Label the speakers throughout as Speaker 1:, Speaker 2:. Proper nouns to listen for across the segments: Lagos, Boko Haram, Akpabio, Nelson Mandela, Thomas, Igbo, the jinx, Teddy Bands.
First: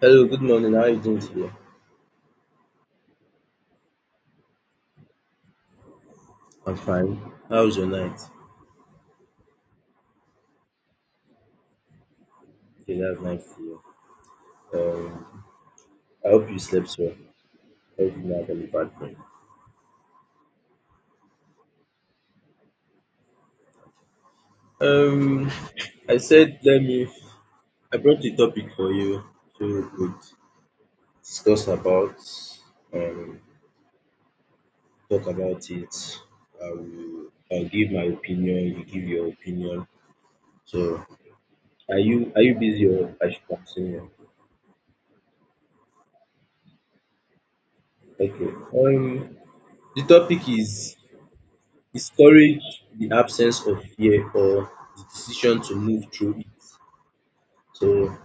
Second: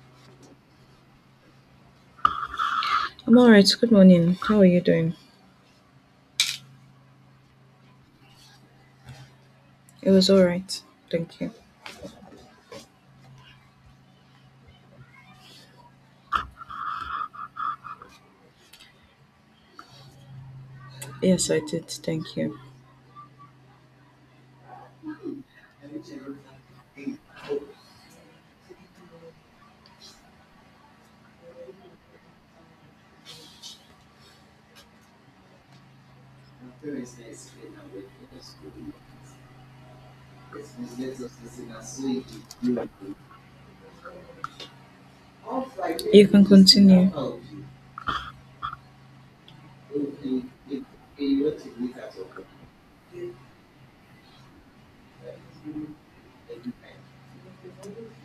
Speaker 1: Hello, good morning. How are you doing today?
Speaker 2: I'm all right. Good morning. How are you doing?
Speaker 1: I'm fine. How was your night?
Speaker 2: It was all right. Thank you.
Speaker 1: Okay, that's nice to hear. I hope you slept well. I hope you didn't have any bad dream.
Speaker 2: Yes, I did. Thank you.
Speaker 1: Um, I said let me. I brought the topic for you so we could discuss about, um, talk about it. I will. I'll give my opinion. You give your opinion. So, are you busy or I should continue?
Speaker 2: You can continue.
Speaker 1: Okay. Um, the topic is courage the absence of fear or the decision to move through it? So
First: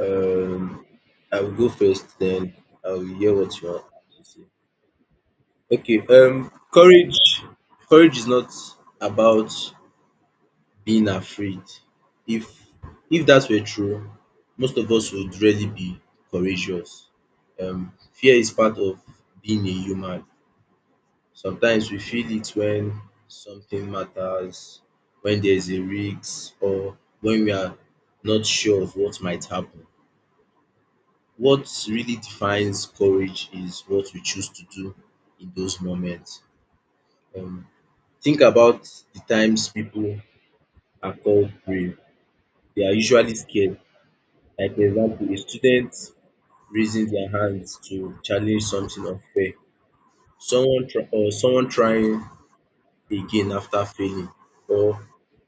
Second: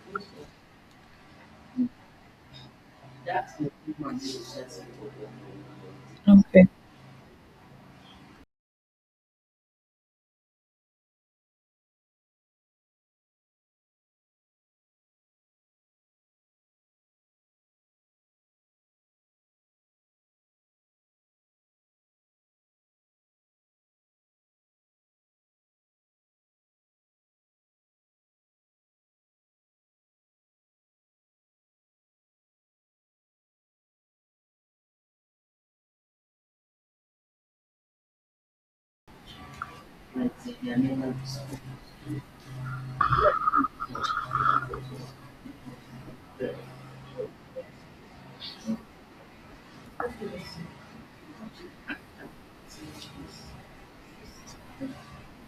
Speaker 1: um, I will go first, then I will hear what you have to say. Okay.
Speaker 2: Okay.
Speaker 1: Courage. Courage is not about being afraid. If if that were true, most of us would really be courageous. Fear is part of being a human. Sometimes we feel it when something matters, when there is a risk, or when we are not sure of what might happen. What really defines courage is what we choose to do in those moments. Um, think about the times people are called brave. They are usually scared. Like, for example, a student raising their hands to challenge something unfair, or someone trying again after failing, or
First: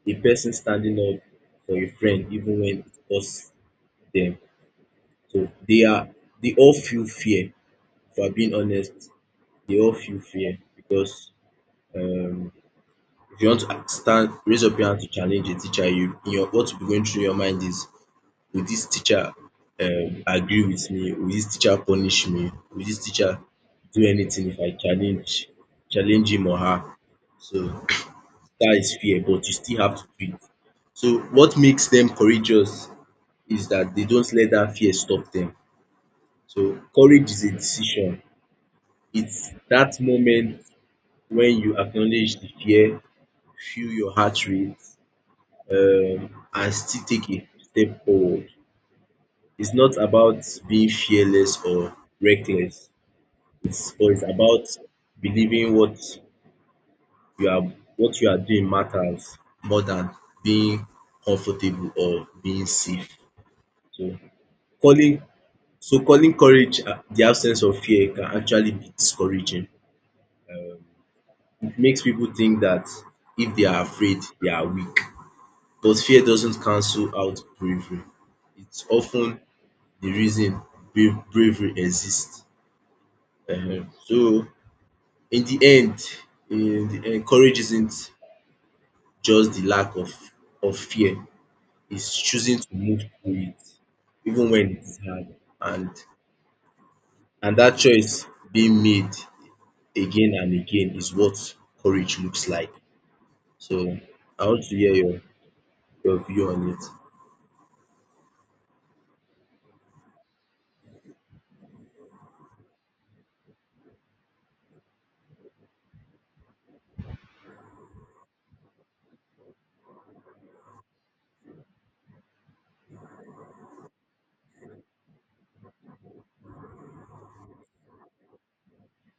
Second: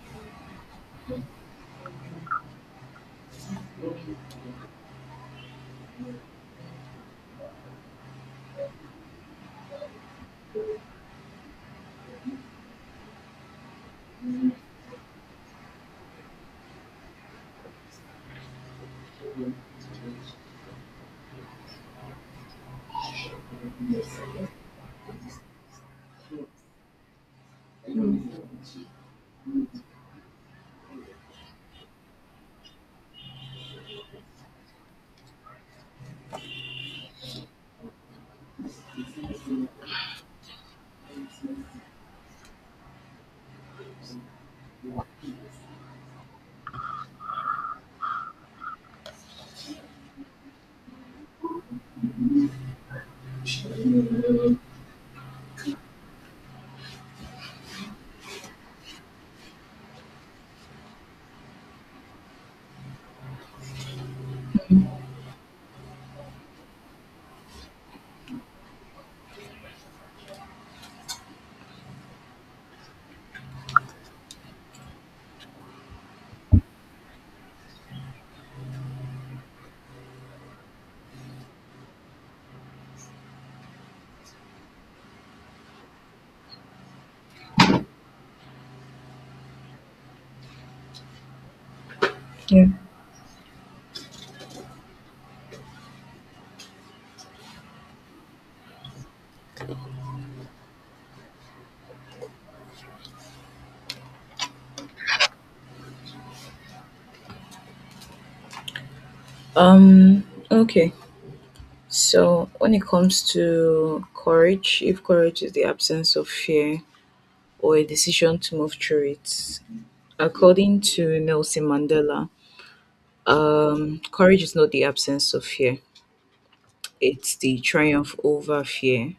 Speaker 1: a person standing up for a friend even when it costs them. So they all feel fear. If I'm being honest, they all feel fear because um if you want to stand raise up your hand to challenge a teacher, you in your what will be going through your mind is will this teacher agree with me? Will this teacher punish me? Will this teacher do anything if I challenge him or her? So that is fear, but you still have to do it. So what makes them courageous is that they don't let that fear stop them. So courage is a decision. It's that moment when you acknowledge the fear, feel your heart rate, and still take a step forward. It's not about being fearless or reckless. It's but it's about believing you are what you are doing matters more than being comfortable or being safe. So calling calling the absence of fear can actually be discouraging. Um, it makes people think that if they are afraid, they are weak. But fear doesn't cancel out bravery. It's often the reason bravery exists. Uh-huh. So in the end, in the end, courage isn't just the lack of fear. It's choosing
Speaker 2: Yeah.
Speaker 1: to move through it, even when it's hard, and and that choice being made again and again is what courage looks like. So I want to hear your view on it.
Speaker 2: Um. Okay. So when it comes to courage, if courage is the absence of fear or a decision to move through it, according to Nelson Mandela, courage is not the absence of fear; it's the triumph over fear.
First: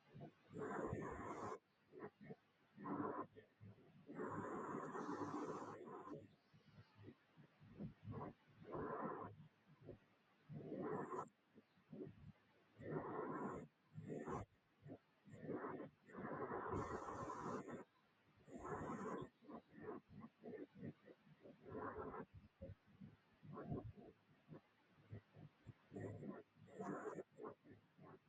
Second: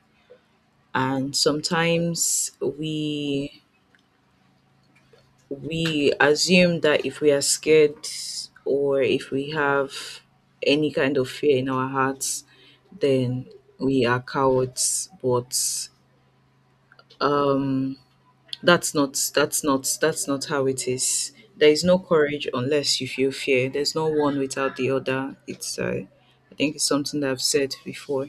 Speaker 2: And sometimes we assume that if we are scared or if we have any kind of fear in our hearts, then we are cowards. But um, that's not how it is. There is no courage unless you feel fear. There's no one without the other. It's I think it's something that I've said before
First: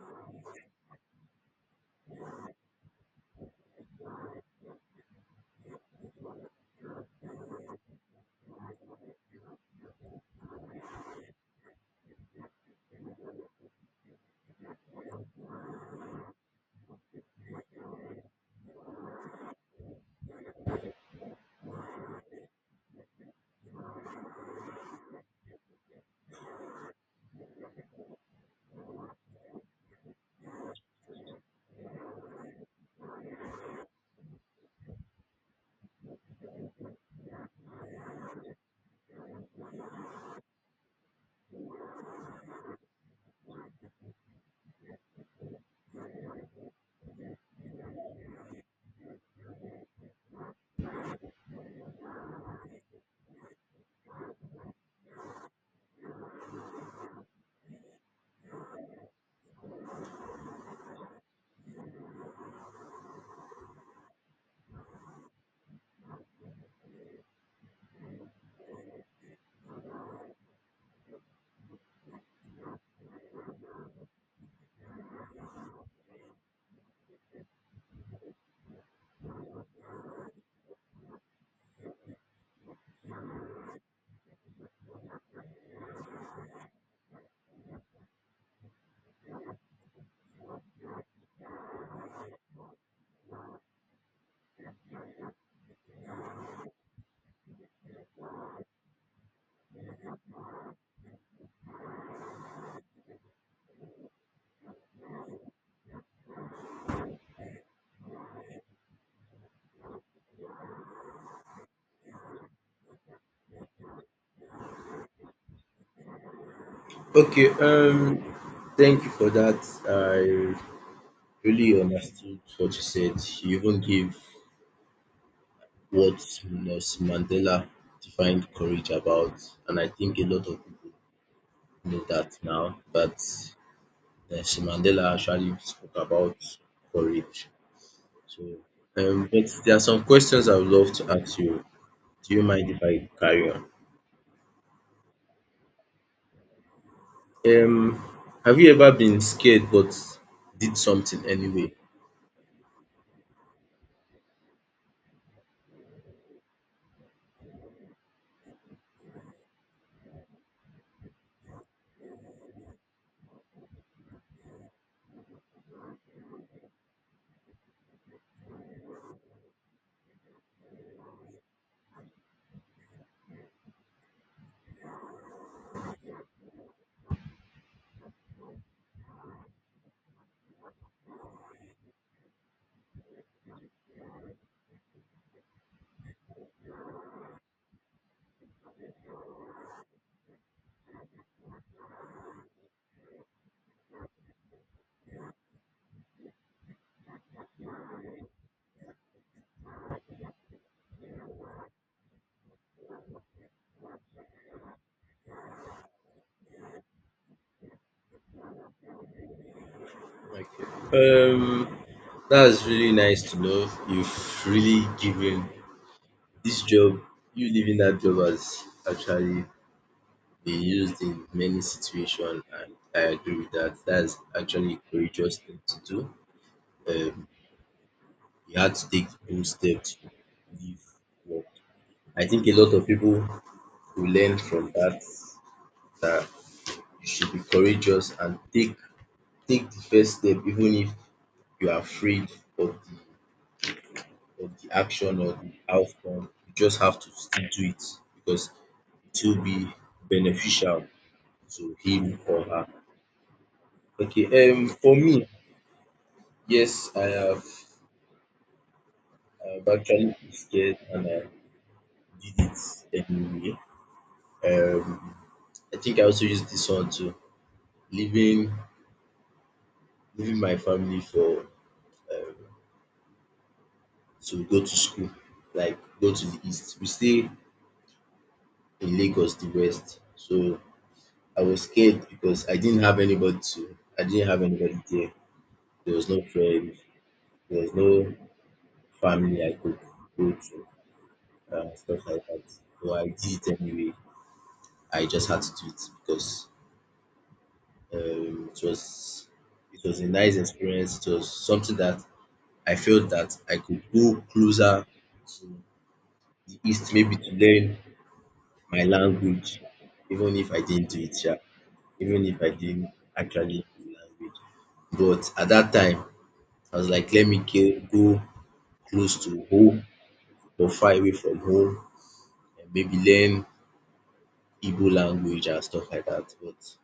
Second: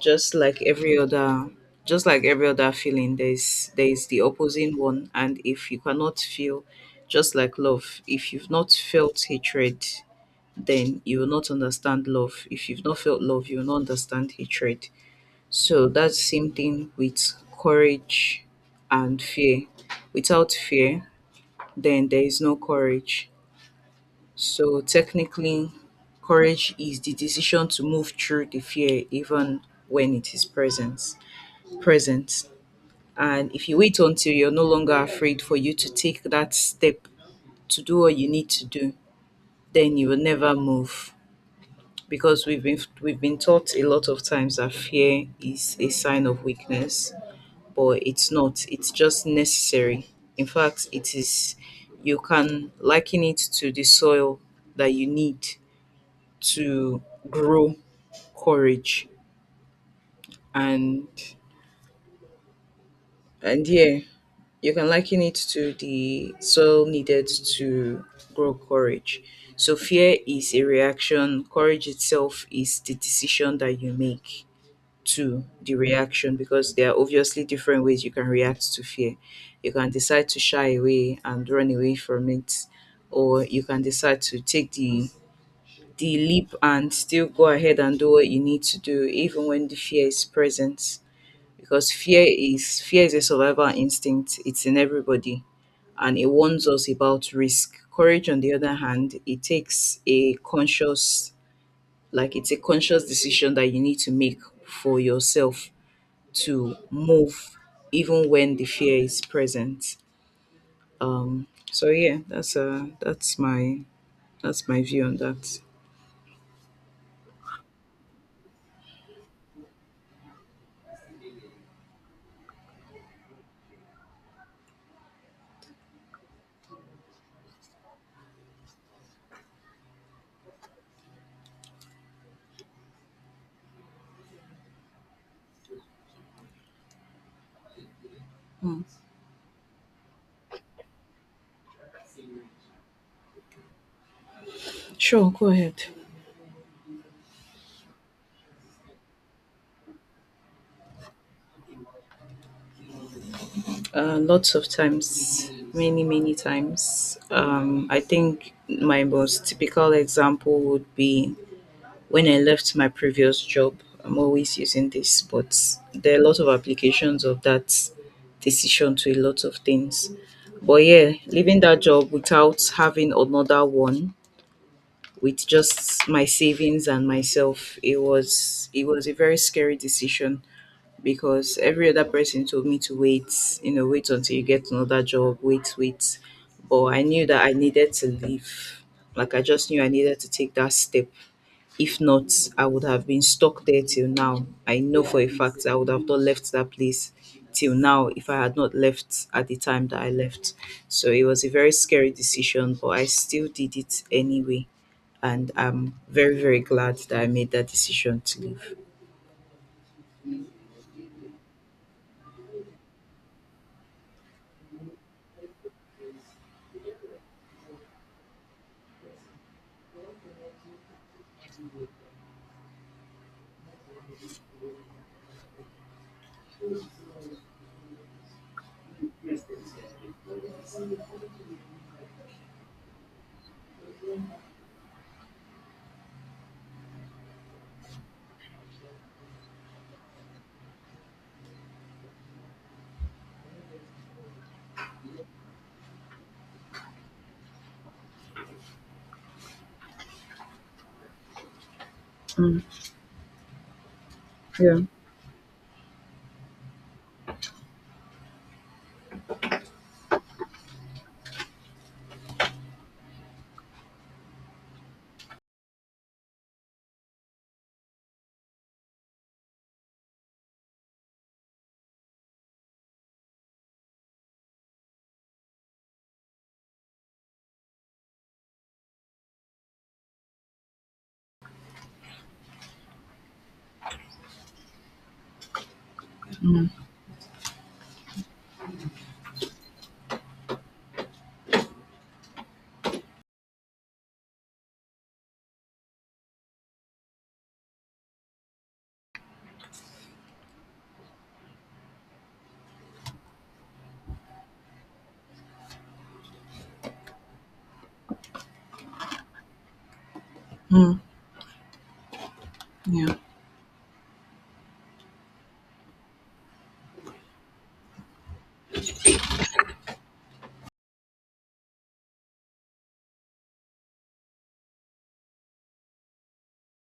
Speaker 2: just like every other just like every other feeling there's the opposing one. And if you cannot feel, just like love, if you've not felt hatred, then you will not understand love. If you've not felt love, you will not understand hatred. So that's same thing with courage and fear. Without fear, then there is no courage. So technically, courage is the decision to move through the fear even when it is present. And if you wait until you're no longer afraid for you to take that step to do what you need to do, then you will never move. Because we've been taught a lot of times that fear is a sign of weakness, but it's not. It's just necessary. In fact, it is, you can liken it to the soil that you need to grow courage. And and yeah You can liken it to the soil needed to grow courage. So, fear is a reaction, courage itself is the decision that you make to the reaction, because there are obviously different ways you can react to fear. You can decide to shy away and run away from it, or you can decide to take the leap and still go ahead and do what you need to do even when the fear is present, because fear is a survival instinct. It's in everybody, and it warns us about risk. Courage, on the other hand, it takes a conscious, like it's a conscious decision that you need to make for yourself to move, even when the fear is present. So yeah, that's my view on that.
Speaker 1: Okay, thank you for that. I really understood what you said. You even gave what Nelson Mandela defined courage about, and I think a lot of people know that now. But Nelson Mandela actually spoke about courage. So,
Speaker 2: Mm.
Speaker 1: but there are some questions I would love to ask you. Do you mind if I carry on?
Speaker 2: Sure, go ahead.
Speaker 1: Um, have you ever been scared but did something anyway?
Speaker 2: Lots of times, many times. I think my most typical example would be when I left my previous job. I'm always using this, but there are a lot of applications of that decision to a lot of things. But yeah, leaving that job without having another one, with just my savings and myself, it was a very scary decision, because every other person told me to wait, you know, wait until you get another job, wait. But I knew that I needed to leave. Like, I just knew I needed to take that step. If not, I would have been stuck there till now. I know for a fact I would have not left that place till now if I had not left at the time that I left. So it was a very scary decision, but I still did it anyway. And I'm very, very glad that I made that decision to leave.
Speaker 1: Okay. That's really nice to know. You've really given this job, you leaving that job has actually been used in many situations, and I agree with that. That's actually a courageous thing to do. Um, you had to take the bold steps to leave work. I think a lot of people will learn from that that you should be courageous and take the first step even if you are afraid of the action or the outcome. You just have to still do it because it will be beneficial to him or
Speaker 2: Mm,
Speaker 1: her. Okay,
Speaker 2: yeah.
Speaker 1: for me, yes, I've actually been scared and I did it anyway. Um I think I also used this one too, leaving leaving my family for um to go to school, like go to the east. We stay in Lagos, the west. So I was scared because I didn't have anybody there. There was no friend. There was no family I could go to, stuff like that. So I did it anyway. I just had to do it because um, it was it was a nice experience. It was something that I felt that I could go closer to the East, maybe to learn my language, even if I didn't do
Speaker 2: Mm,
Speaker 1: it, yeah. Even if I didn't
Speaker 2: yeah.
Speaker 1: actually do language. But at that time, I was like, let me get, go close to home or far away from home and maybe learn Igbo language and stuff like that. But it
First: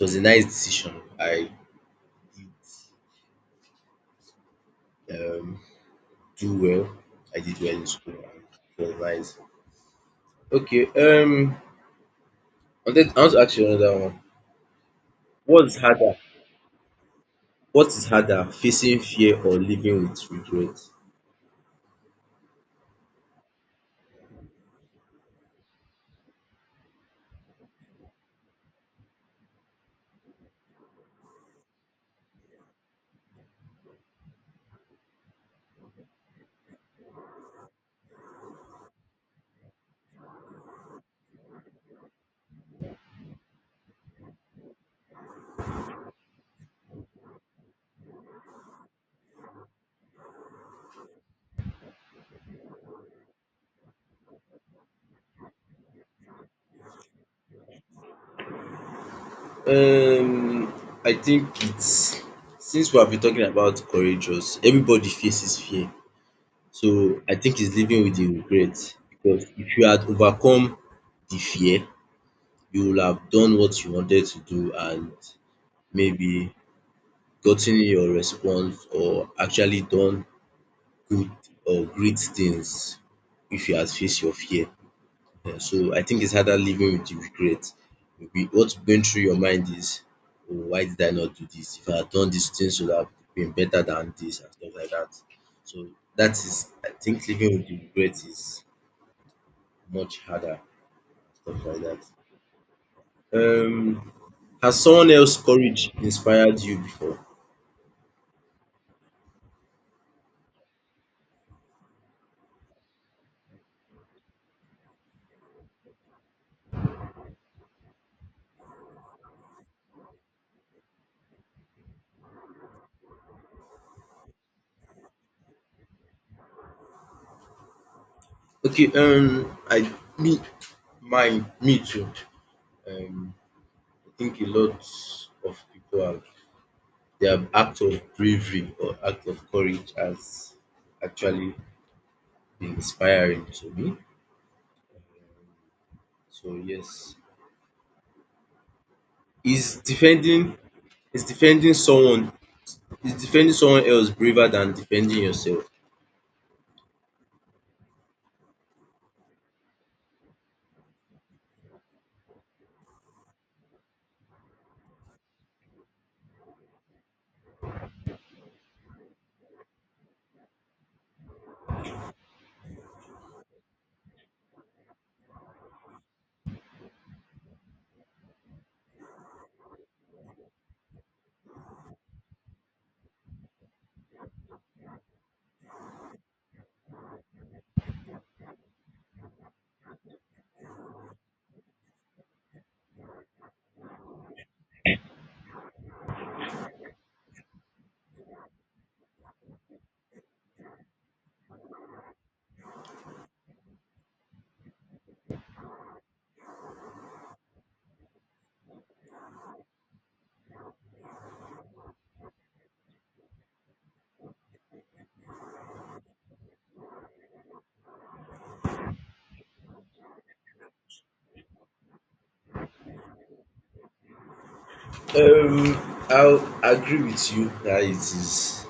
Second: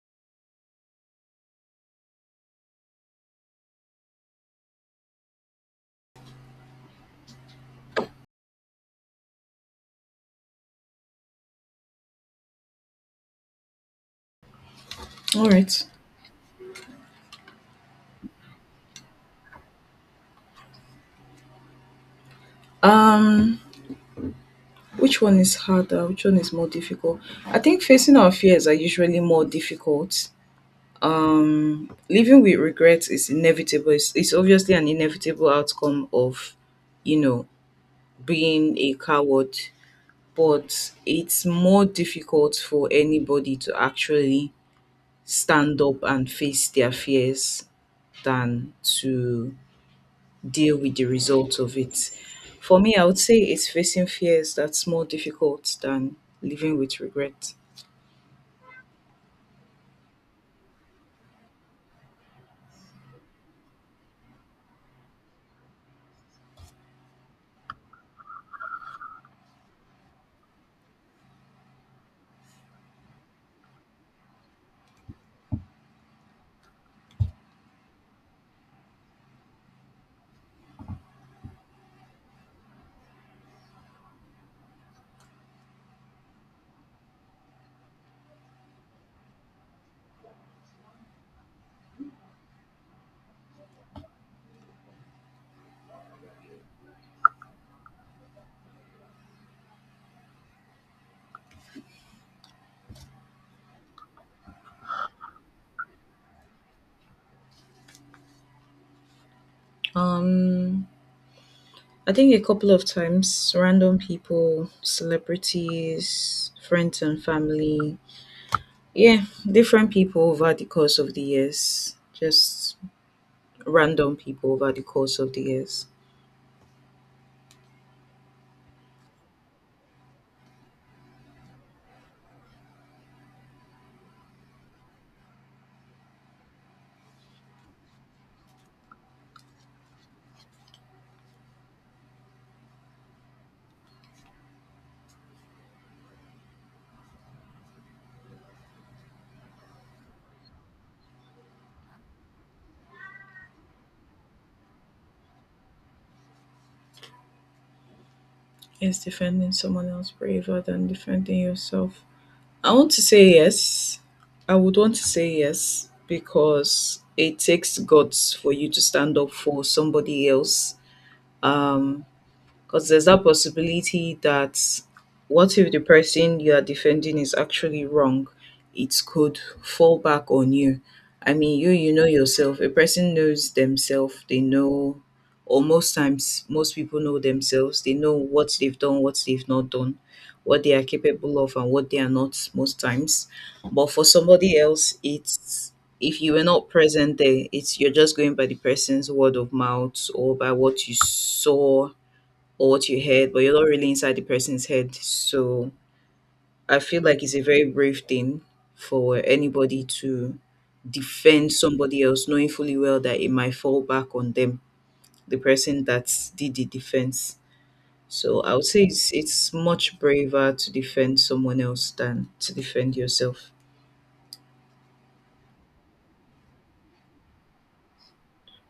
Speaker 1: was a nice decision. I did um, do well. I did well in school. And it was nice. Okay. I want to ask you another one.
Speaker 2: All
Speaker 1: What's
Speaker 2: right.
Speaker 1: harder? What is harder, facing fear or living with regret?
Speaker 2: Um, which one is harder? Which one is more difficult? I think facing our fears are usually more difficult. Um, living with regrets is inevitable. It's obviously an inevitable outcome of, you know, being a coward. But it's more difficult for anybody to actually stand up and face their fears than to deal with the result of it. For me, I would say it's facing fears that's more difficult than living with regret.
Speaker 1: Um, I think it's since we have been talking about courageous, everybody faces fear. So I think it's living with the regret because if you had overcome the fear, you would have done what you wanted to do and maybe gotten your response or actually done good or great things if you had faced your fear. Eh, so I think it's harder living with the regret. Maybe what's going through your mind is, oh, why did I not do this? If I had done this, things would have been better than this and stuff like that. So that is, I think living with the regret is much harder, stuff like that. Um, has someone else courage inspired you before?
Speaker 2: Um, I think a couple of times. Random people, celebrities, friends and family. Yeah, different people over the course of the years. Just random people over the course of the years.
Speaker 1: Okay, I me my me too. Um, I think a lot of people have their act of bravery or act of courage has actually been inspiring to me. So yes, is defending is defending someone is defending someone else braver than defending yourself?
Speaker 2: Is defending someone else braver than defending yourself? I want to say yes. I would want to say yes, because it takes guts for you to stand up for somebody else. Um, Because there's that possibility that, what if the person you are defending is actually wrong? It could fall back on you. I mean, you know yourself. A person knows themselves. They know, or most times, most people know themselves. They know what they've done, what they've not done, what they are capable of, and what they are not. Most times. But for somebody else, it's, if you were not present there, it's, you're just going by the person's word of mouth or by what you saw or what you heard, but you're not really inside the person's head. So I feel like it's a very brave thing for anybody to defend somebody else, knowing fully well that it might fall back on them, the person that did the defense. So I would say it's much braver to defend someone else than to defend yourself.
Speaker 1: Um, I'll agree with you that it is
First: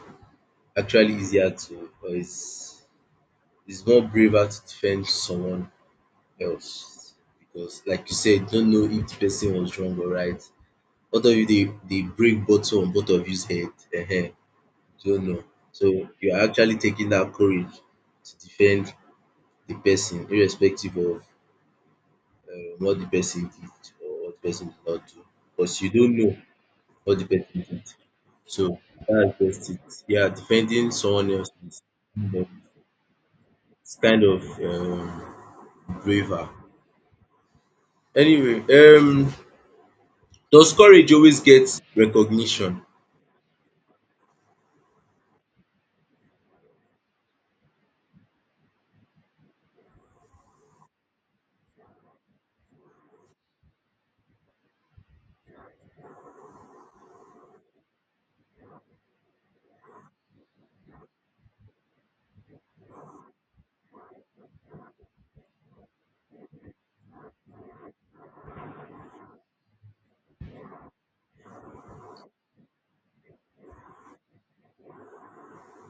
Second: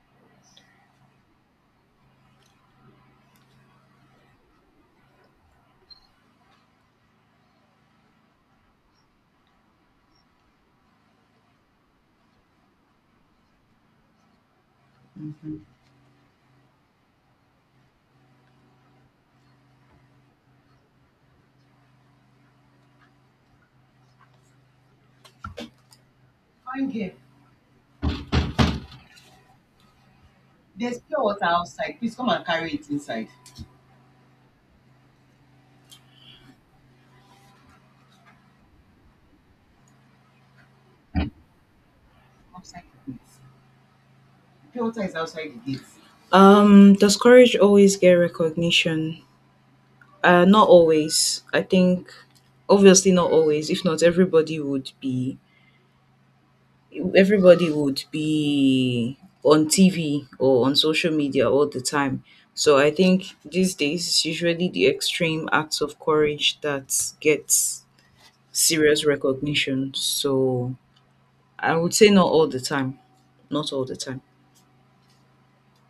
Speaker 1: actually easier to, or it's more braver to defend someone else because, like you said, you don't know if the person was wrong or right. Both of you, they break bottle on both of you's head. Ehen, you don't know. So you are actually taking that courage to defend the person, irrespective of what the person did or what the person did not do. Because you don't know what the person did. So that's just it. Yeah, defending someone else is um, it's kind of braver. Anyway, does courage always get recognition?
Speaker 2: Does courage always get recognition? Not always. I think obviously not always. If not, everybody would be on TV or on social media all the time. So I think these days it's usually the extreme acts of courage that gets serious recognition. So I would say not all the time. Not all the time.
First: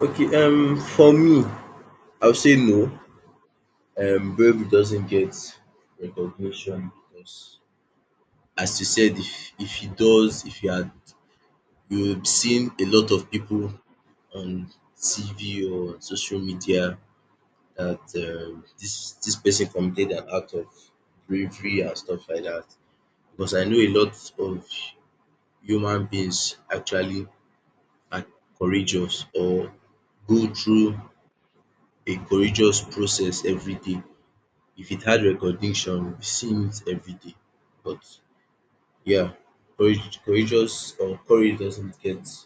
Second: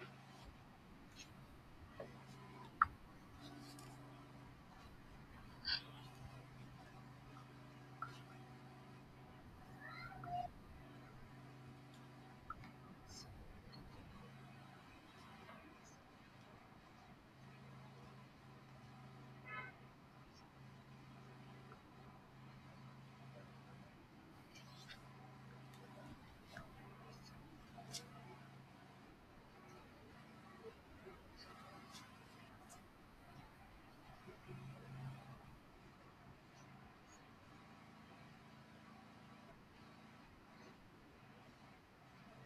Speaker 1: Okay, for me, I would say no. Bravery doesn't get recognition because, as you said, if it does, if you had you've seen a lot of people on TV or on social media that this person committed an act of bravery and stuff like that. Because I know a lot of human beings actually are courageous or go through a courageous process every day. If it had recognition, we've seen it every day. But yeah, courage doesn't get the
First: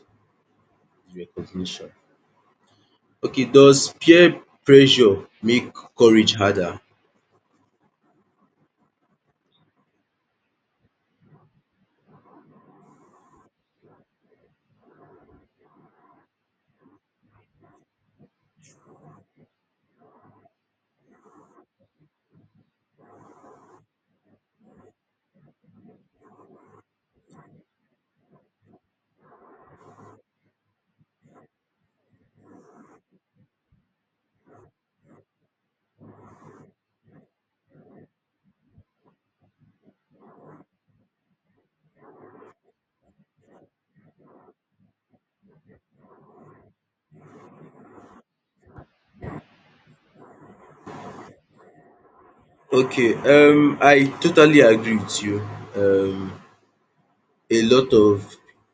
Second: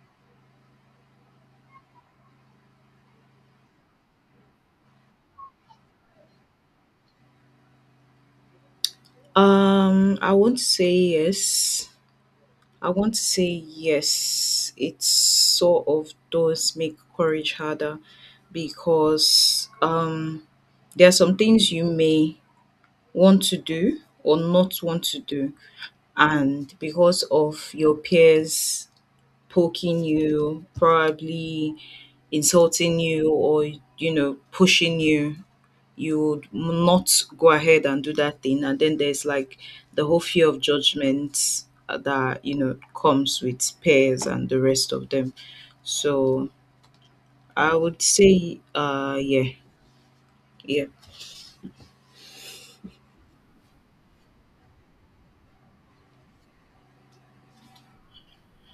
Speaker 1: recognition. Okay, does peer pressure make courage harder?
Speaker 2: Um, I want to say yes. I want to say yes. It sort of does make courage harder, because there are some things you may want to do or not want to do. And because of your peers poking you, probably insulting you, or, you know, pushing you, you would not go ahead and do that thing. And then there's like the whole fear of judgment, that, you know, comes with peers and the rest of them. So I would say, yeah, yeah.
Speaker 1: Okay, I totally agree with you. Um a lot of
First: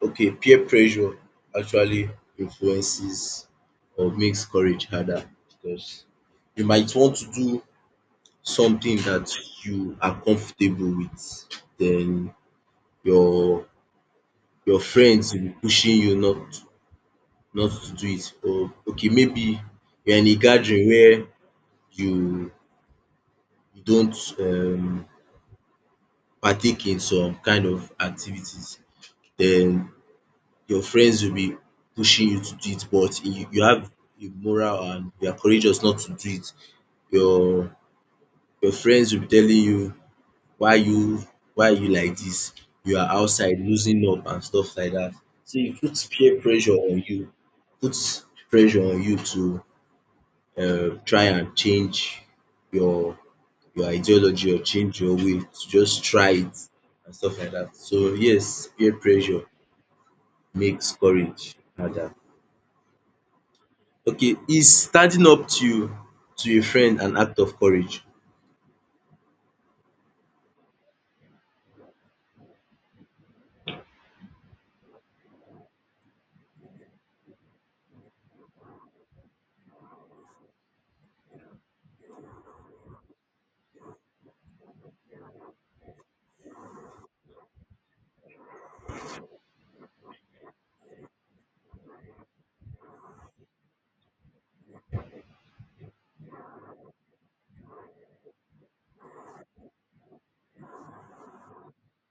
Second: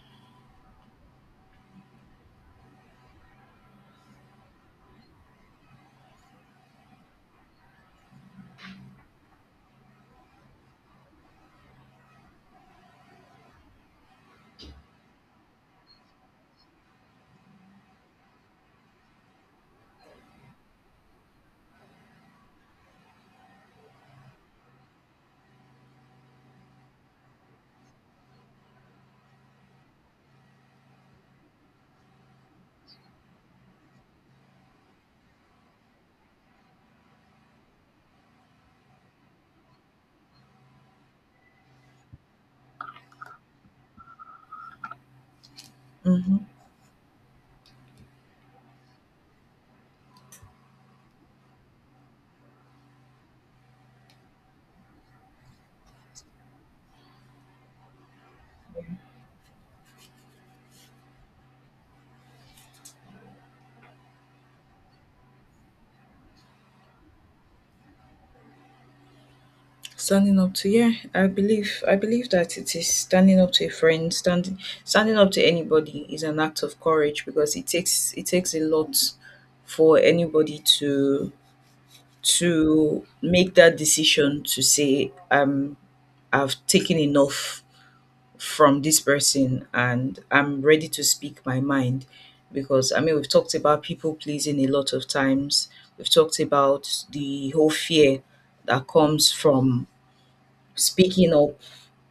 Speaker 1: Okay, peer pressure actually influences or makes courage harder because you might want to do something that you are comfortable with, then your your friends will be pushing you not to do it. Or okay, maybe you're in a gathering where you you don't partake in some kind of activities, then your friends will be pushing you to do it, but you have a moral and you are courageous not to do it. Your your friends will be telling you why you why you like this, you are outside losing up and stuff like that. So e put peer
Speaker 2: Mhm.
Speaker 1: pressure on you, put pressure on you to try and change your your ideology or change your way to just try it and stuff like that. So yes, peer pressure makes courage harder. Okay, is standing up to a friend an act of courage?
Speaker 2: Standing up to yeah, I believe that it is, standing up to anybody is an act of courage, because it takes a lot for anybody to make that decision to say, I've taken enough from this person and I'm ready to speak my mind. Because, I mean, we've talked about people pleasing a lot of times. We've talked about the whole fear that comes from speaking up.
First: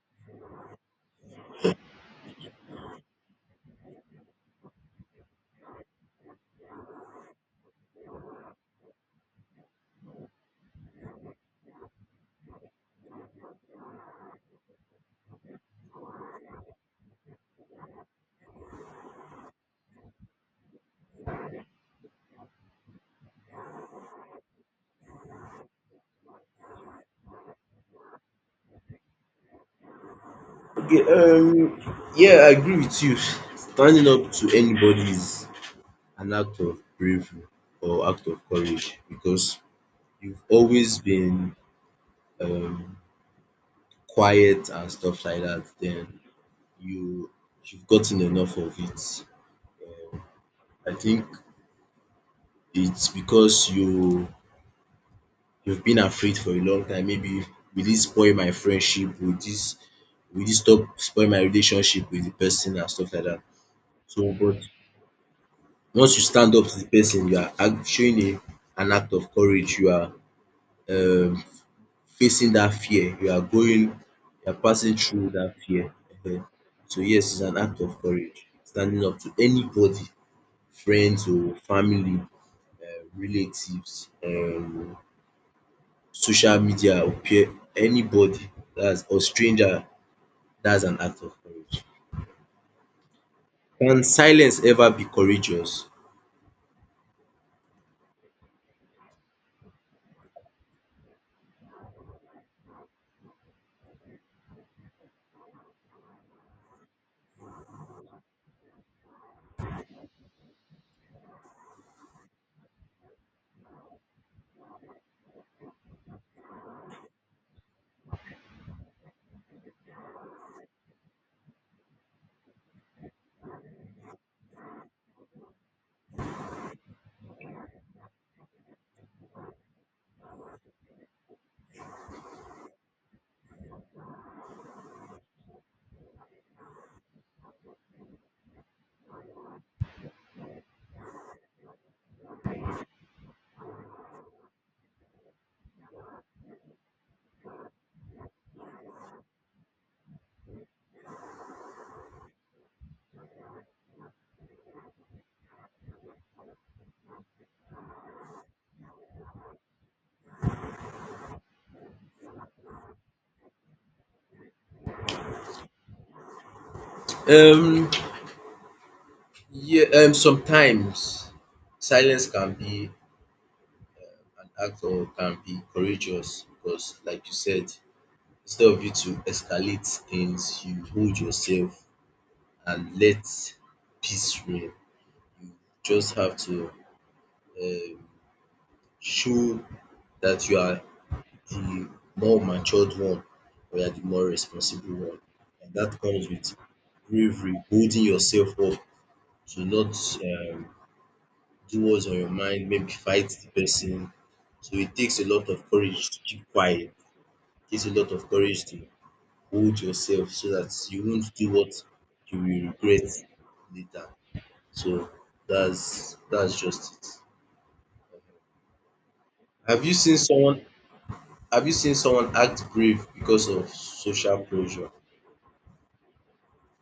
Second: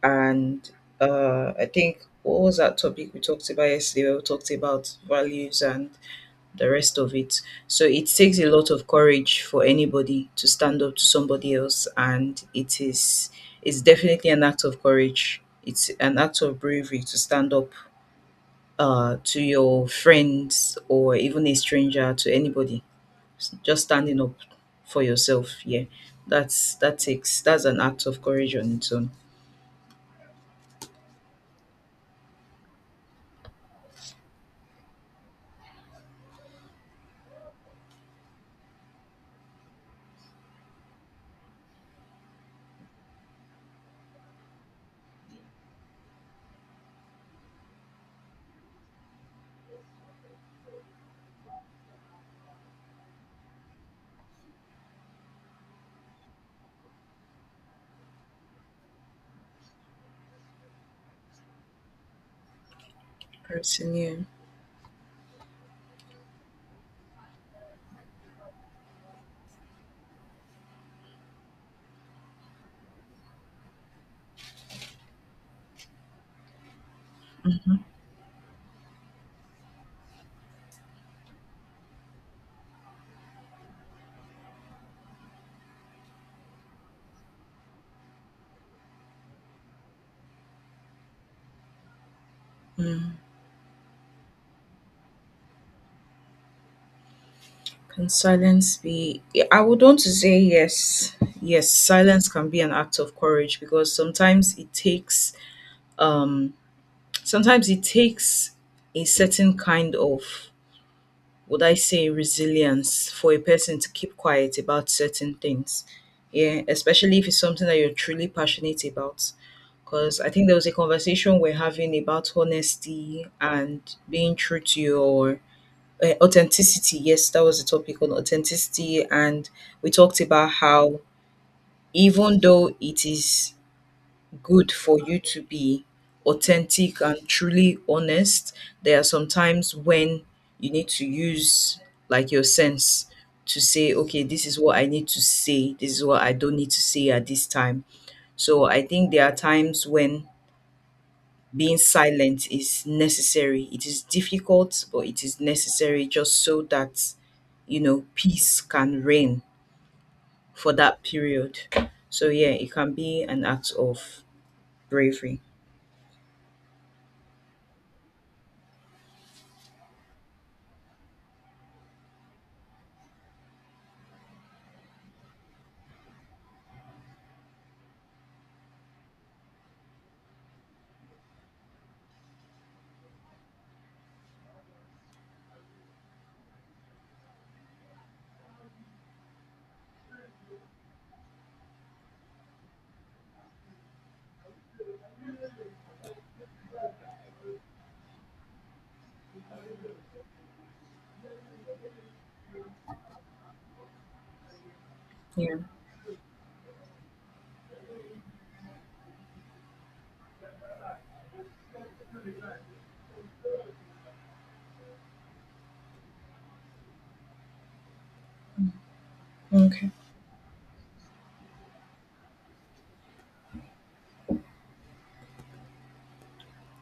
Speaker 2: And I think, what was that topic we talked about yesterday? Where we talked about values and the rest of it. So it takes a lot of courage for anybody to stand up to somebody else, and it's definitely an act of courage. It's an act of bravery to stand up, to your friends or even a stranger, to anybody. Just standing up for yourself, yeah. That's that takes that's an act of courage on its own.
Speaker 1: Okay, yeah, I agree with you. Standing up to anybody is an act of bravery or act of courage because you've always been um quiet and stuff like that, then you you've gotten enough of it. Um, I think it's because you've been afraid for a long time. Maybe will this spoil my friendship? Will you stop spoil my relationship with the person and stuff like that.
Speaker 2: Person,
Speaker 1: So but once you stand up to the person, you are act showing a an act of courage. You are um facing that fear. You are passing through that fear. um So yes, it's an act of courage. Standing up to anybody, friends o, family, relatives, social media or peer, anybody that's or stranger, that's an act of courage.
Speaker 2: yeah.
Speaker 1: Can silence ever be courageous?
Speaker 2: Can silence be? Yeah, I would want to say yes. Yes, silence can be an act of courage, because um sometimes it takes a certain kind of, would I say, resilience for a person to keep quiet about certain things. Yeah, especially if it's something that you're truly passionate about. Because I think there was a conversation we're having about honesty and being true to your authenticity. Yes, that was the topic on authenticity. And we talked about how, even though it is good for you to be authentic and truly honest, there are some times when you need to use, like, your sense to say, okay, this is what I need to say, this is what I don't need to say at this time. So I think there are times when being silent is necessary. It is difficult, but it is necessary, just so that, you know, peace can reign for that period. So, yeah, it can be an act of bravery.
Speaker 1: Um, yeah, Sometimes silence can be an act or can be courageous because, like you said, instead of you to escalate things, you hold yourself and let peace reign. Just have to um, show that you are the more matured one or you are the more responsible one. And that comes with bravery, holding yourself up to not um, do what's on your mind, maybe fight the person. So it takes a lot
Speaker 2: Yeah.
Speaker 1: of courage to keep quiet. It takes a lot of courage to hold yourself so that you won't do what you will regret later. So that's just it. Have
Speaker 2: Okay.
Speaker 1: you seen someone have you seen someone act brave because of social pressure?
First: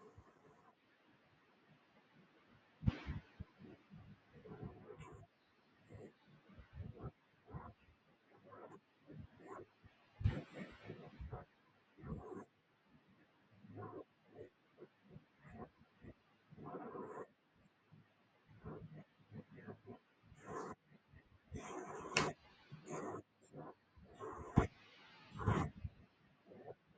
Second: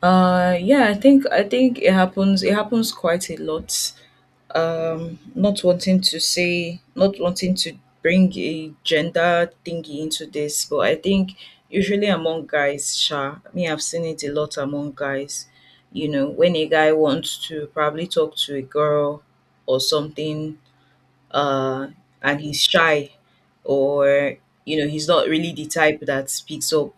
Speaker 2: Uh, yeah, I think, it happens, quite a lot. Um, not wanting to say, not wanting to bring a gender thingy into this, but I think usually among guys, sha, me, I've seen it a lot among guys. You know, when a guy wants to probably talk to a girl or something, uh, and he's shy, or, you know, he's not really the type that speaks up,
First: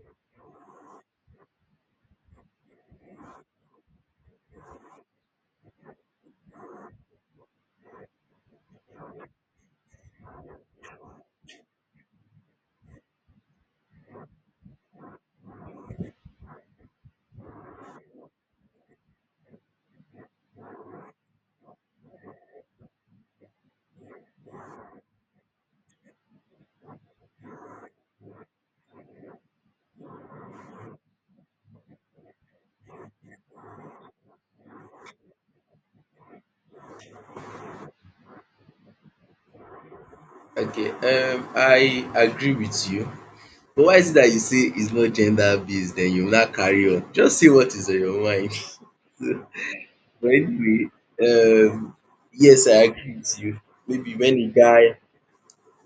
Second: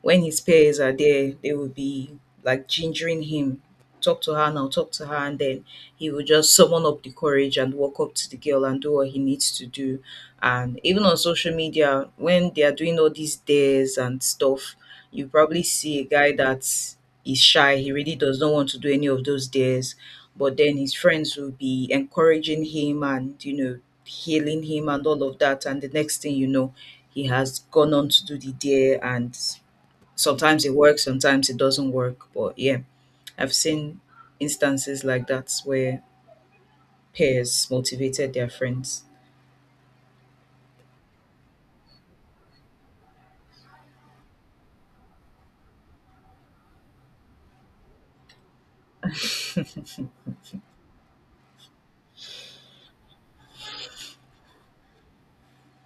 Speaker 2: when his peers are there, they will be, like, gingering him, talk to her now, talk to her. And then he will just summon up the courage and walk up to the girl and do what he needs to do. And even on social media, when they are doing all these dares and stuff, you probably see a guy that's is shy, he really does not want to do any of those dares. But then his friends will be encouraging him, and, you know, healing him and all of that, and the next thing you know, he has gone on to do the dare. And sometimes it works, sometimes it doesn't work. But yeah, I've seen instances like that where peers motivated their friends.
Speaker 1: Okay, I agree with you. But why is it that you say it's not gender based, then you will not carry on? Just say what is on your mind. But anyway, um yes I agree with you. Maybe when a guy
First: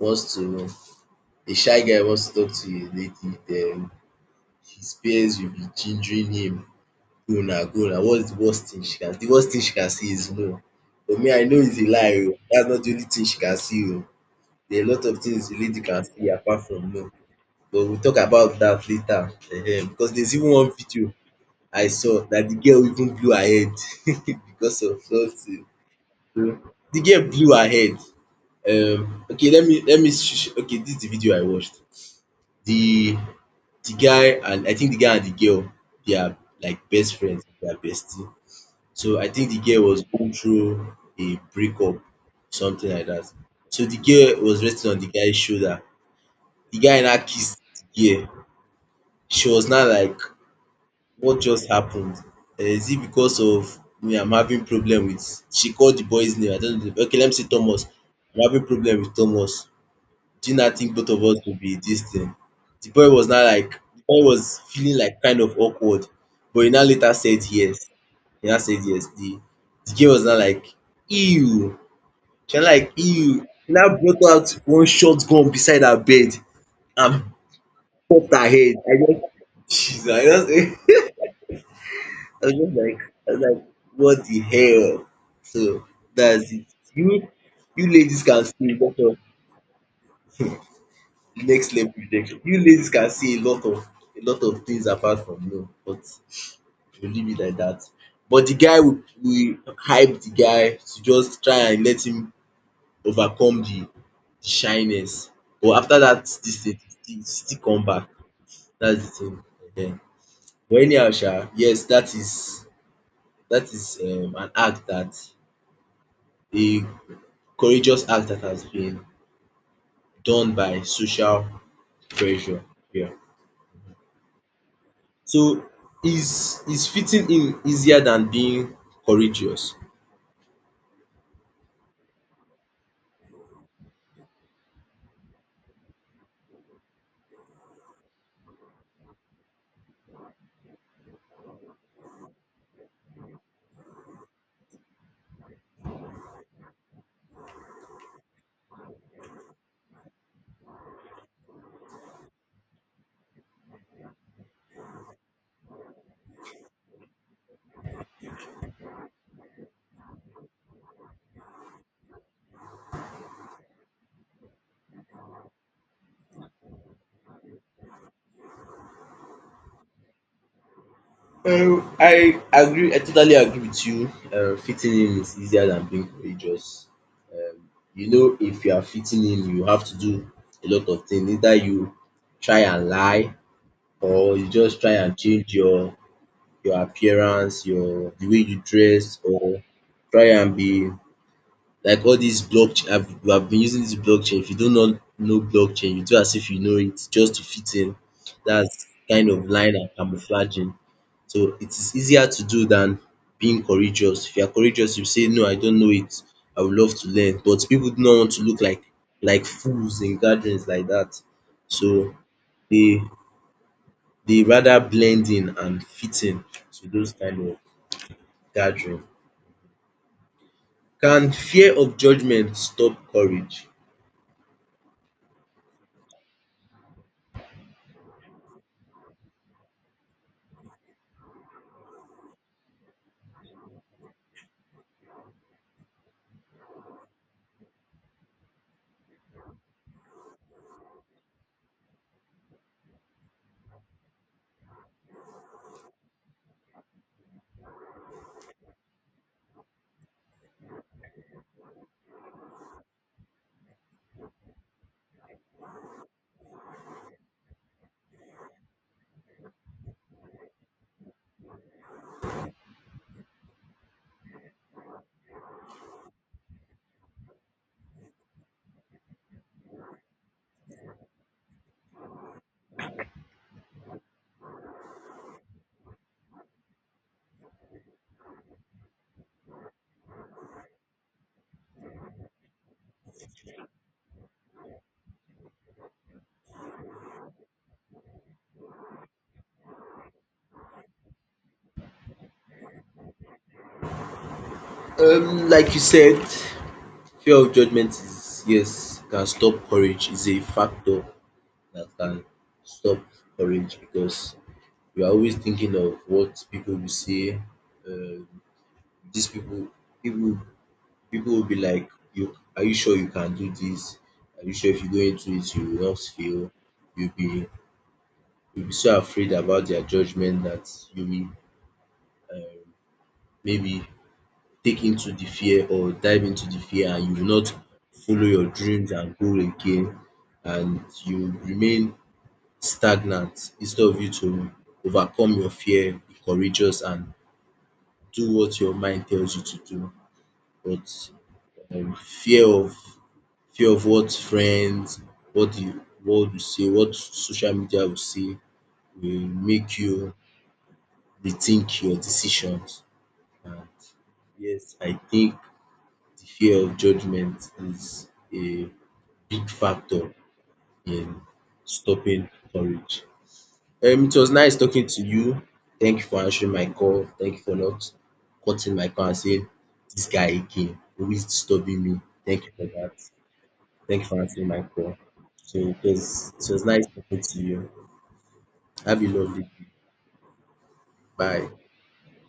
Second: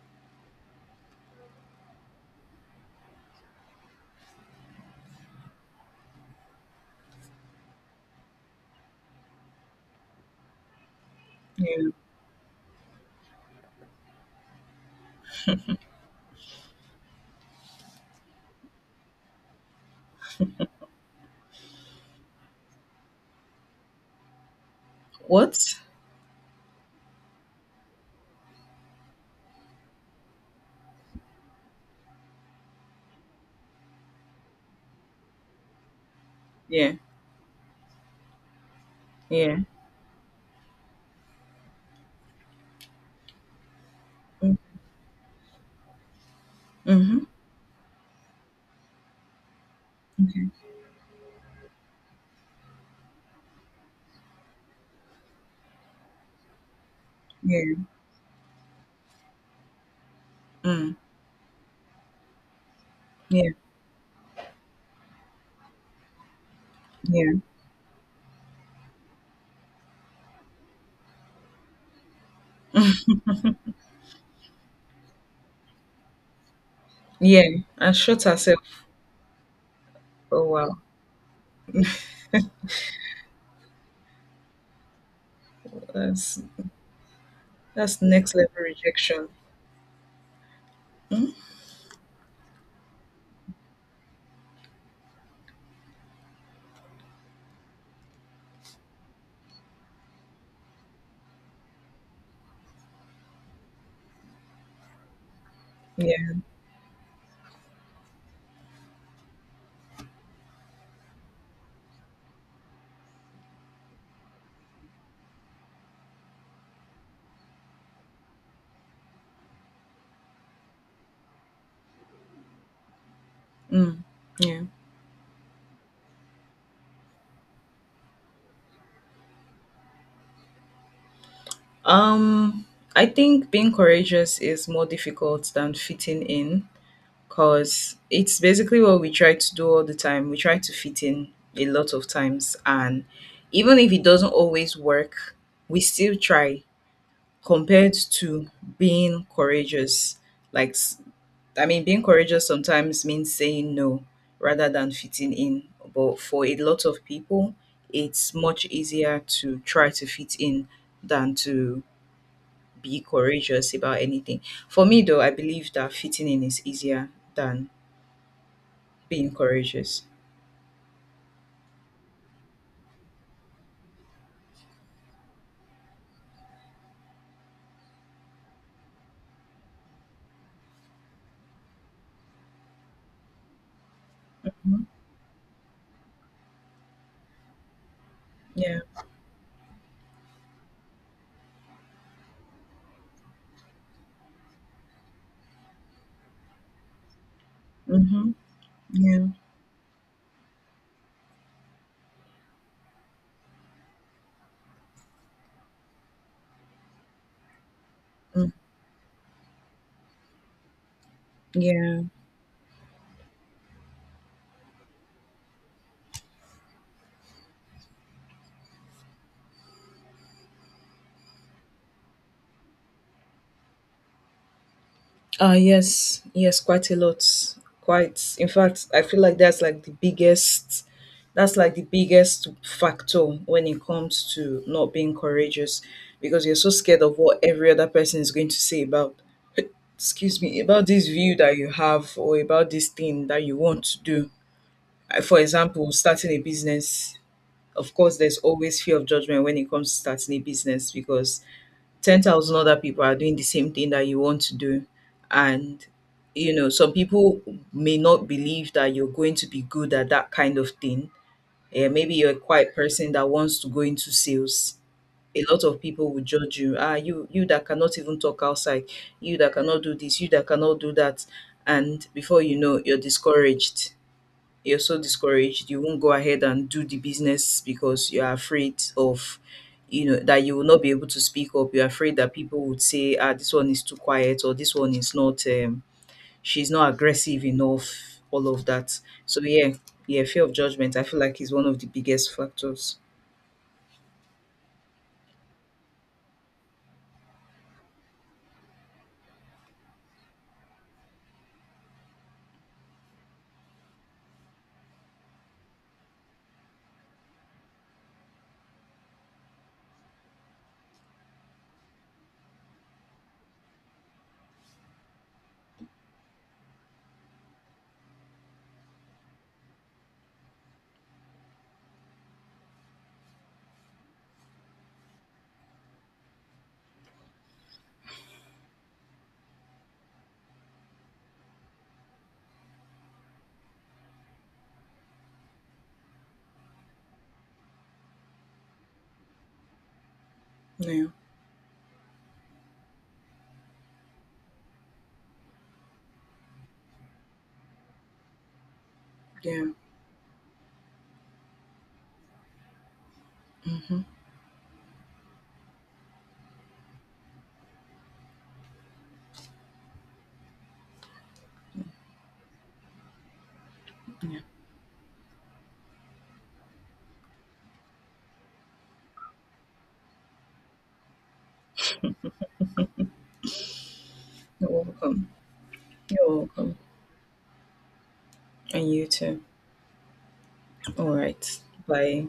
Speaker 1: wants to a shy guy wants to talk to a lady den his peers will be gingering him, “Go na, go na, what's the worst thing she can the worst thing she can say is no.” But me I know it's a
Speaker 2: Yeah.
Speaker 1: lie oo, that's not the only thing she can say oo. There are a lot of things a lady can say apart from no. But we'll talk about that later because there's even one video I saw that the girl even blew her head because of something.
Speaker 2: What?
Speaker 1: The girl blew her head. Okay, let me okay, this is the video I watched. The the guy and I think the guy and the girl, they are like
Speaker 2: Yeah.
Speaker 1: best friends, they are bestie. So I think
Speaker 2: Yeah.
Speaker 1: the girl was going through a breakup, something like that. So the girl was resting on the guy's shoulder. The guy now
Speaker 2: Mm-hmm.
Speaker 1: kissed the girl. She was now like,
Speaker 2: Okay.
Speaker 1: what just happened? Is it because of me I'm having problem with, she called the boy's name. I don't know. Okay, let me see,
Speaker 2: Yeah.
Speaker 1: Thomas. I'm having problem with Thomas. Do you now think
Speaker 2: Mm.
Speaker 1: both of us will be this thing?
Speaker 2: Yeah.
Speaker 1: The boy was feeling like kind of awkward but he now later
Speaker 2: Yeah.
Speaker 1: said yes. He now said yes. The girl was now like ew. She was like ew. She now brought out one shotgun beside her bed and
Speaker 2: Yeah, and shot
Speaker 1: popped her
Speaker 2: herself.
Speaker 1: head. I just Jesus I
Speaker 2: Oh,
Speaker 1: just
Speaker 2: wow.
Speaker 1: I was just like, I was like, what the hell? So
Speaker 2: that's
Speaker 1: that's it. You you
Speaker 2: that's
Speaker 1: ladies
Speaker 2: next
Speaker 1: can
Speaker 2: level
Speaker 1: see a lot of
Speaker 2: rejection. Mm,
Speaker 1: next level rejection. You ladies can see a lot of things apart from no, but we leave it like that. But the guy, we hype the guy to just try and let him overcome the shyness. But after that
Speaker 2: yeah.
Speaker 1: this thing still come back. That's the thing. Ehen. But anyhow sha, yes that is an act that a courageous act that has been done by social pressure. Yeah.
Speaker 2: Mm, yeah.
Speaker 1: So is fitting in easier than being courageous?
Speaker 2: Um, I think being courageous is more difficult than fitting in, because it's basically what we try to do all the time. We try to fit in a lot of times, and even if it doesn't always work, we still try, compared to being courageous. Like, I mean, being courageous sometimes means saying no rather than fitting in. But for a lot of people, it's much easier to try to fit in than to be courageous about anything. For me, though, I believe that fitting in is easier than being courageous.
Speaker 1: I agree, I totally agree with you. Fitting in is easier than being courageous. Um you know if you are fitting in you have to do a lot of things. Either you try and lie or you just
Speaker 2: Mhm.
Speaker 1: try and change your appearance, your the way you
Speaker 2: Yeah.
Speaker 1: dress or try and be like all dis block. We have been using this blockchain, if you do not know blockchain you do as if you know it just to fit in.
Speaker 2: Mm-hmm.
Speaker 1: That's
Speaker 2: Yeah.
Speaker 1: kind of lying and camouflaging. So it is easier to do than being courageous. If you are courageous you say no I don't know it, I would love to learn. But people do not want to
Speaker 2: Mm.
Speaker 1: look like fools in gatherings like that.
Speaker 2: Yeah.
Speaker 1: So they they rather blend in and fit in to those kind of gathering. Can fear of judgement stop courage?
Speaker 2: Uh, yes, yes, quite a lot. Quite. In fact, I feel like that's like the biggest, factor when it comes to not being courageous, because you're so scared of what every other person is going to say about, excuse me, about this view that you have or about this thing that you want to do. For example, starting a business, of course there's always fear of judgment when it comes to starting a business, because 10,000 other people are doing the same thing that you want to do. And, you know, some people may not believe that you're going to be good at that kind of thing. Eh, maybe you're a quiet person that wants to go into sales. A lot of people will judge you. Ah, you that cannot even talk outside, you that cannot do this, you that cannot do that. And before you know, you're so discouraged, you won't go ahead and do the business, because you're afraid of, you know, that you will not be able to speak up. You're afraid that people would say, ah, this one is too quiet, or this one is not, she's not aggressive enough, all of that. So yeah, yeah, fear of judgment, I feel like, is one of the biggest factors.
Speaker 1: Like you said, fear of judgment is, yes, can stop courage. It's a factor that can stop courage because you are always thinking of what people will say. Um, these people, people, People will be like, "You are, you sure you can do this? Are you sure if you go into it you will not fail?" You'll be you'll be so afraid about their judgment that you will maybe take into the fear or dive into the fear and you will not follow your dreams and goal again and you remain stagnant instead of you to overcome your fear, be courageous and do what your mind tells you to do. But
Speaker 2: Yeah.
Speaker 1: fear of what friends, what the world will say, what social media will say will
Speaker 2: Yeah.
Speaker 1: make you rethink your decisions and
Speaker 2: Mm-hmm.
Speaker 1: yes I think the fear of judgment is a big factor in stopping courage. It was nice talking to you. Thank you for answering my call. Thank you for not cutting my call and saying this guy again, always disturbing me. Thank you for that. Thank you for answering my
Speaker 2: You're
Speaker 1: call.
Speaker 2: welcome.
Speaker 1: So
Speaker 2: You're
Speaker 1: it was
Speaker 2: welcome.
Speaker 1: nice talking to you.
Speaker 2: And
Speaker 1: Have a
Speaker 2: you
Speaker 1: lovely
Speaker 2: too.
Speaker 1: day.
Speaker 2: All
Speaker 1: Bye.
Speaker 2: right. Bye.